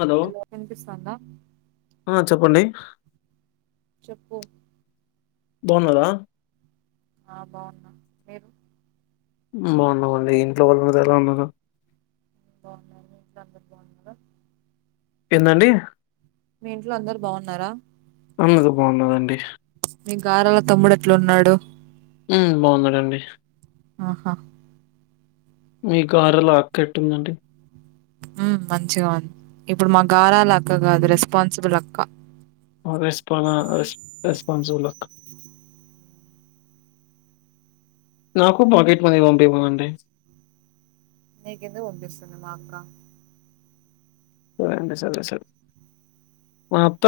Hello, ఆ చెప్పండి చెప్పు బాన్నరా ఆ బావున్నా మీరు ఉ బావున్నామండి ఇంట్లో వాళ్ళుంనర ఎలా ఉన్నారు. బావున్నం మీ ఇంట్లో అందరూ బావున్నర ఏందండి. మీ ఇంట్లో అందరు బావున్నారా. అందరూ బావున్నారండి. మీ గారాల తమ్ముడు ఎట్లున్నాడు. ఉ బావున్నారండి. ఆహా మీ గారాలా అక్కెట్టుందండి. ఉమ్ మంచిఅ ఉంది ఇప్పుడు మా గారాల అక్కగాదు రెస్పాన్సిబుల్ అక్క అ రెస్పాన రెస్ రెస్పాన్స్ బుల్ అక్క నాకు పాకెట్ మనీ పంపిమనండి. నీకెందుకు పంపిస్సుంది మా అక్క సరే అండి సరే సరే, మాఅత్త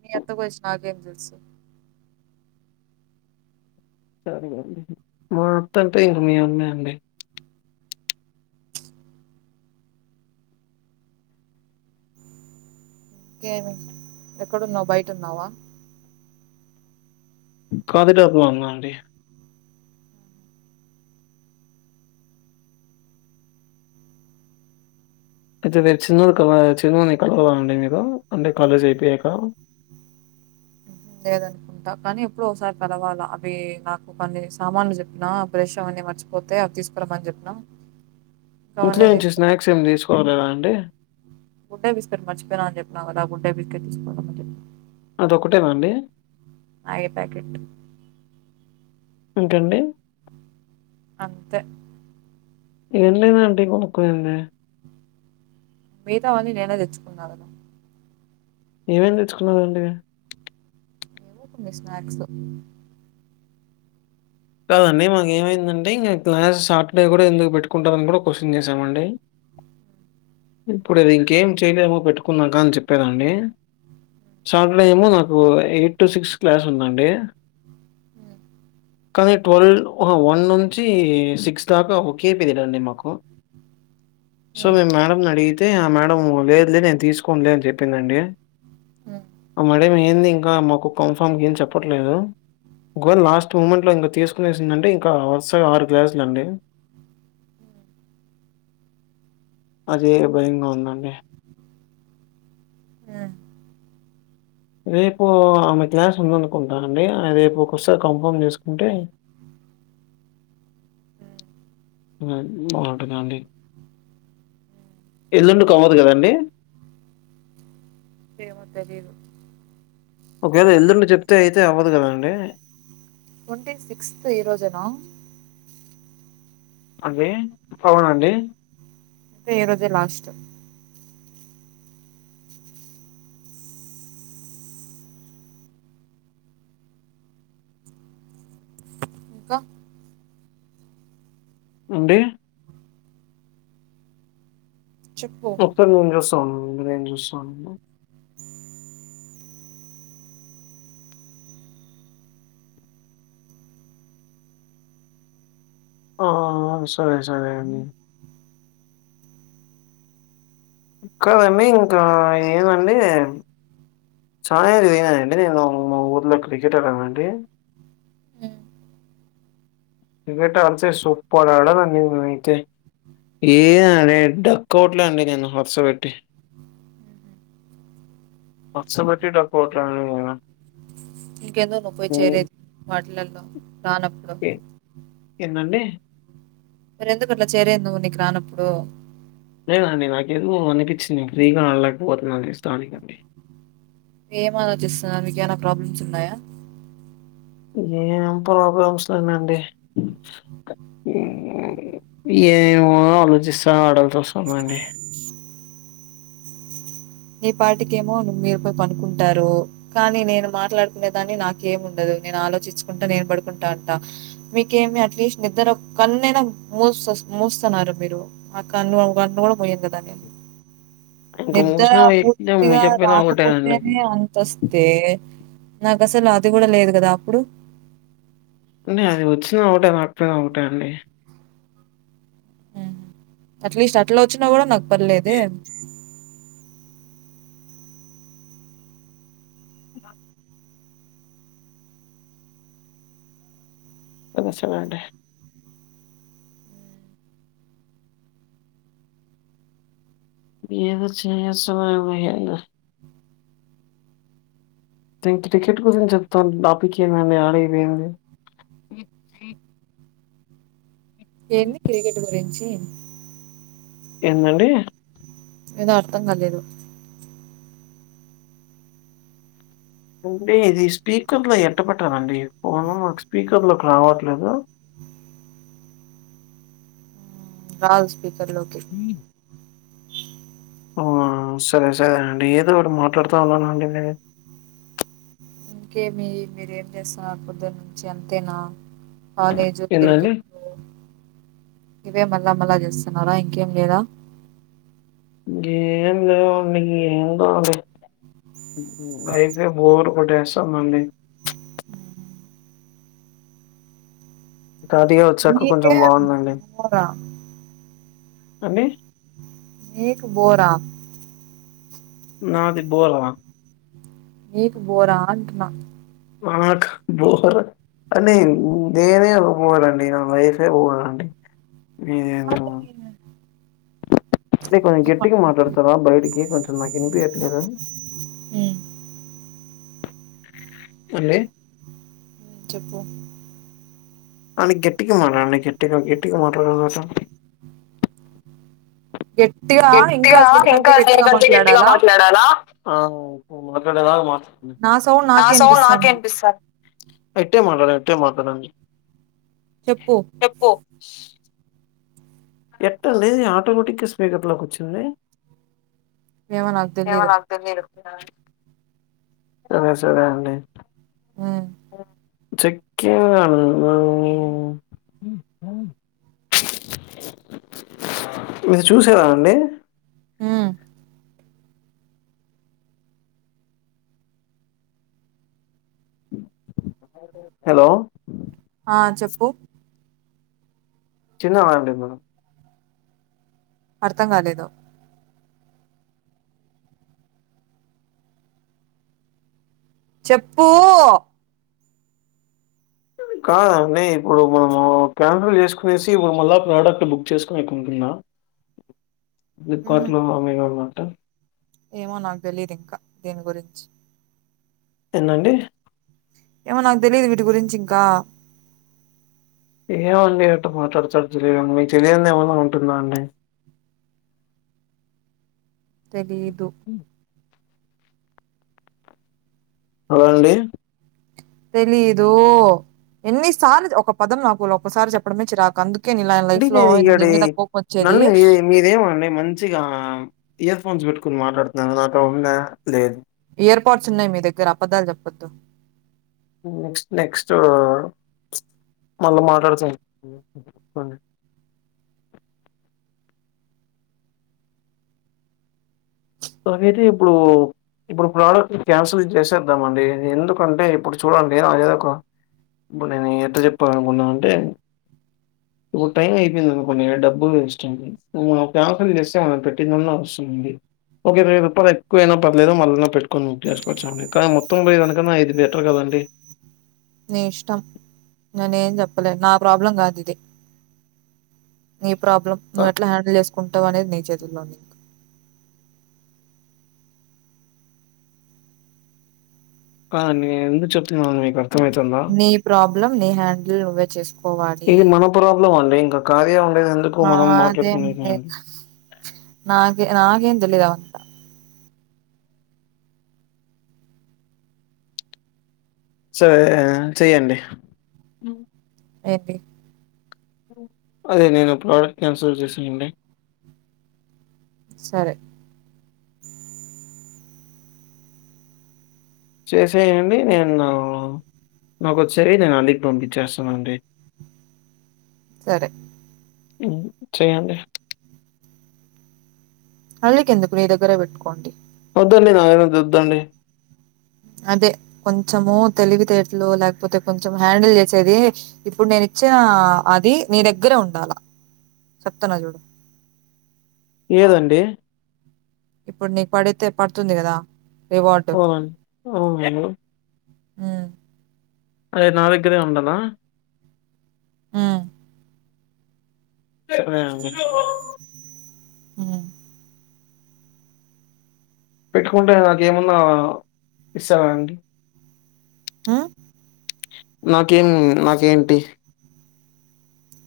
మీ అంతా కొస్ నాకేం తెల్సు సరేనేండి మాత్తంటె ఇంగ మీ అమ్మె అండి. ఇంకేమి ఎక్కడున్నావ్ బయటున్నావా కాదిడాప్ ఉన్నా అండి. అయితే మీరు చిన్నది [inaudible] లేదనుకుంటా కానీ ఎప్పడో ఒకసారి కలవాలా అవి నాకు కొన్ని సామాన్లు చెప్పినా ప్రష అన్నీ మర్చిపోతే అవి తీసుకురమని చెప్పినా ఇంకా ఇంట్లో అవన్నీ నుంచి తీసుకు స్నాక్స్ ఏం తీసుకోరాలేదా అండి గుడ్ డే బిస్కెట్ మర్చపోయినా అని చెప్పన్నా కదా గుడ్ డే బిస్కట్ తీసుకురవడానికి అదొకటేనా అండి [inaudible] పాకెట్ అంతే అండి అంతే [inaudible] కొడుకున్నే మిగతా అన్నీ నేనే తెచ్చుకున్నాను ఏమేమి తెచ్చుకున్నారండి. కొన్ని స్నాక్స్ కాదండి మాకేమైందంటే ఇంకా క్లాస్ సాటర్డే కూడా ఎందుకు పెట్టుకుంటామని కూడా క్వశ్చన్ చేశామండి ఇప్పుడుది ఇంకేం చేయలేమో పెట్టుకున్నాక అని చెప్పేరండి సాటర్డే ఏమో నాకు ఎయిట్ టు సిక్స్ క్లాస్ ఉందండి. కానీ ట్వల్వ్ వన్ నుంచి సిక్స్ దాకా ఒకే అండి మాకు సో మేం మేడంమ్ అడిగి తే ఆ మేడమ్ లేదులే నేను తీసుకోన్లే అని చెప్పిందండి. ఆ మేడమ్ మీ ఏంది ఇంకా మాకు కన్ఫమ్గ ఏం చెప్పట్లేదు. ఒకవేళ లాస్ట్ మూమెంట్ ట్లో తీస్కునేసిందాంటే ఇంకా వరుసగా ఆరు క్లాసులు అండి అదే భయంగా ఉందండి. రేపు ఆమె క్లాస్ ఉందనుకుంటా అండి. రేపు ఒకసారి కంఫామ్ చేసుకుంటే బాగుంటదండి. ఎల్లుండి అవ్వదు కదండి. [inaudible] ఒకేళ ఎల్దుండి చెప్తే అయితే అవ్వదు కదండి. ట్వంటీ సిక్స్త్ ఈ రోజేనా అండి అవునండి. అయితే ఈ రోజే లాస్ట్ ఇంకా అండి చెప్పు ఒకసార్ [inaudible] [unintelligible] ఆ సరే సరే అండి కాదండి ఇంకా ఏమండి చాది విననండి నేను మా ఊర్లో క్రికెట్ [inaudible] క్రికెట్ అడితే సూపర్ అడన్నీ [inaudible] పచ్చ బట్టి డకోటా అండి నేను ఇంకెందొ నువ్ పోయి చేరేది వాటిలల్లో రానప్పుడు ఏందండి? మరెందుకట్ల చేరినవ్ నీక్ రానప్పుడు లేదండి నాకేందో అనిపించింది నేను ఫ్రీగా అడలేకపోతున్నాని ఇస్తానికండి ఏం ఆలోచిస్తున్నావ్ నీకేమైనా ప్రాబ్లమ్స్ ఉన్నాయా ఏం ప్రాబ్లమ్స్ లేనండి ఏమో ఆలోచిస్తా ఆడాల్సి వస్తుదండి నీ పార్టికేమో ను మీరు పోయి పనుకుంటారు.. కానీ నేను మాట్లాడుకునేదాన్ని నాకేం ఉండదు నేను ఆలోచించుకుంటా నేను పడుకుంటా అంట మీకేమి అట్లీస్ట్ నిద్దరు కన్నైన మూస్త మూస్తున్నారు మీరు ఆ కన్ను ఒక కన్ను కూడా మయండదాన్ని ఇంకా ఎం ఇంకా పూర్తిగా రాకపూర్తనే అంతస్తే నాకు అసలు అది కూడా లేదు కదా అప్పుడు ఎమండి అది వచ్చిన ఒకటే రాకపోయిన ఒకటే అండి మ్ అట్లీస్ట్ అట్లా వచ్చినా కూడా నాకు పర్లేదే బ వినిపిస్తంద అండి ఏ [unintelligible] దీనికి టికెట్ గురించి చెప్తాను టాపిక్ ఏందండి ఆడైపోయింది ఎన్ని క్రికెట్ గురించి [inaudible] ఏందండి. ఏదో అర్థం కాలేదు అంటే ఇది స్పీకర్ లో ఎట్ట పెట్టాలండి ఫోను నాకు స్పీకర్ లోకి రావట్లేదు [unintelligible] స్పీకర్ లోకి ఆ సరే సరే అండి ఏదొఒక్కటి మాట్లాడుతా ఉన్నానండి మీరు ఇంకేమి మీరేం చేస్తున్నారు పొద్దు నుంచి అంతేనా కాలేజ్, ఏందండి? క్రికెట్ ఇవే మళ్ళా మళ్ళా చేస్తున్నారా ఇంకేం లేదా ఏం లేవుండి ఏం కావాలి అయితే బోర్ కొట్టేస్తాదండి. ఖాతిగా వచ్చాక కొంచెం నీకే బాగుందండి. బోరా అండి నీక్ బోరా నాది బోరా నీకు బోరా అంటున్నా నాకు బోర అని నేనే బోర్ నా లైఫే అండి మీది ఎంత కొంచెం గట్టికి మాట్లాడతారా బయటికి కొంచెం నాకు ఇనిపి ఎట్లేదు హ్మ్. అండి చెప్పు [inaudible] అ గెట్టికి మాట్లాడండి గెట్టిగా గెట్టికి మాట్లాడండి చె గట్టిగా ఇంకా దీని కంటే గట్టిగా మాట్లాడాలా? మాట్లాడాలా అవును నువ్వు మాటదేడక మాత్ర నా సౌండ్ నా నాకే సౌండ్ నాకే ఇనిపిస్తాంది. వినిపిస్తుంది ఇట్టే మాట్లాడ ఇట్టే మాట్లాడండి చెప్పు ఎట్ట లేది ఆటోమేటిగ్గా స్పీకర్ లోకి వచ్చింది. ఏమో నాకు ఏమో తెలీదు నాకు తెలియదు సరే సరే అండి. ఆ చెక్క ఇది చూసేదా అండి ఆ హలో ఆ చెప్పు చిన్న [unintelligible] అర్థం కాలేదు చెప్పు కాదండి ఇప్పుడు మనము క్యాన్సిల్ చేసుకునేసి ఇప్పుడు మళ్ళా ప్రోడక్ట్ బుక్ చేసుకునేకుంటుందా హుహు. [unintelligible] [unintelligible] ఏమో నాకు తెలీదు ఇంకా దీని గురించి ఏంది అండి ఏమో నాకు తెలియదు వీటి గురించి ఇంకా ఏమండి అట మాట్లాడతారూ మీకు తెలియంది ఏమన్నా ఉంటుందా అండి తెలీదు [inaudible] అలాండి తెలీదు ఎన్నిసార్లు ఒక పదం నాకు ఒకసారి చెప్పడమే చిరాకు అందుకు అంటే నేను ఇక్కడి నన్ను మీ మీదేమండి మంచిగా ఇయర్ ఫోన్స్ పెట్టుకుని మాట్లాడుతున్నాను నాకు అది ఉందా లేదు ఎయిర్పోడ్స్ ఉన్నాయి మీ దగ్గర అబద్ధాలు చెప్పొద్దు నెక్స్ట్ నెక్స్ట్ మళ్ళా మాట్లాడుతుం అకైతే ఇప్పుడు ఇప్పుడు ప్రోడక్ట్ క్యాన్సిల్ చేసేద్దామ అండి ఎందుకంటే ఇప్పుడు చూడండి అ ఏదో ఒక ఇప్పుడు నేను ఎట్లా చెప్పాలి అనుకున్నాను అంటే ఇప్పుడు టైం అయిపోయింది అనుకున్నా డబ్బులు వేస్ట్ండినం క్యాన్సిల్ చేస్తే మనం పెట్టిందన్నా వస్తుందండి ఒకే వెయ్యి రూపాయలు ఎక్కువ అయిన పర్లేదో మళ్ళనా పెట్కొని బుక్ చేసుకోవచ్చాండి కానీ మొత్తం పోయానుకన్నా ఇది బెటర్ కదండి నీ ఇష్టం నేనే ఏం చెప్పలేను నా ప్రాబ్లం కాదు ఇది నీ ప్రాబ్లం క నువ్వు ఏట్లా హ్యాడిల్ చెస్ కుంటవానేది నీ చేతుల్లో ఉంది కా నేను ఎందుకు చెప్తున్నా మీక అర్థమైతుందా నీ ప్రాబ్లం నీ హ్యాండ్ తో నువ్వే చెస్ ఇది మన ప్రాబ్లం అలా ఇంకా కార్య ఉన్న అదే నాే నాకేం నాకేం తెలీదు అవంత స చె్యండి [unintelligible] అదే నేను ప్రోడక్ట్ క్యాన్సిల్ చేశానండి సరే చేసేయండి నేను నాకు వచ్చేవి నేను [unintelligible] పంపించేస్తానండి సరే చేయండి అళ్కెందుకు నీ దగ్గర పెట్కోండి వద్దండి నాదగ్గర వద్దండి అదే కొంచము తెలివితేటలు లేకపోతే, కొంచెం హ్యాండిల్ చేసేది ఇప్పుడు నేను ఇచ్చిన అది నీ దగ్గరే ఉండాల చెప్తాను చూడు. ఏదండి ఇప్పుడు నీకు పడితే పడుతుంది కదా. రివార్డ్ అవును ఆ అదే నా దగ్గరే ఉండాల ఆ ఆ [unintelligible] ఆ పెట్టుకుంటే నాక ఏమన్నా ఇస్తావానికి ఆ నాకేం నాకేంటి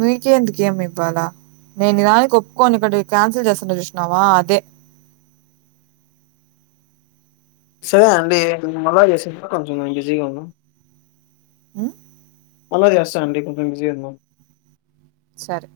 మీకే ఎందుకేమి ఇవ్వాలా, నేను నిదానికి ఒప్పుకోని ఇక్కడి క్యాన్సిల్ చేస్తున్న చూసినావా అదే సరే అండి మే మలా చేస కొంచెం బిజీగా ఉన్నాం. ఆ మల్ల చేస్తా అండి కొంచెం బిజీగా వున్నాం. సరే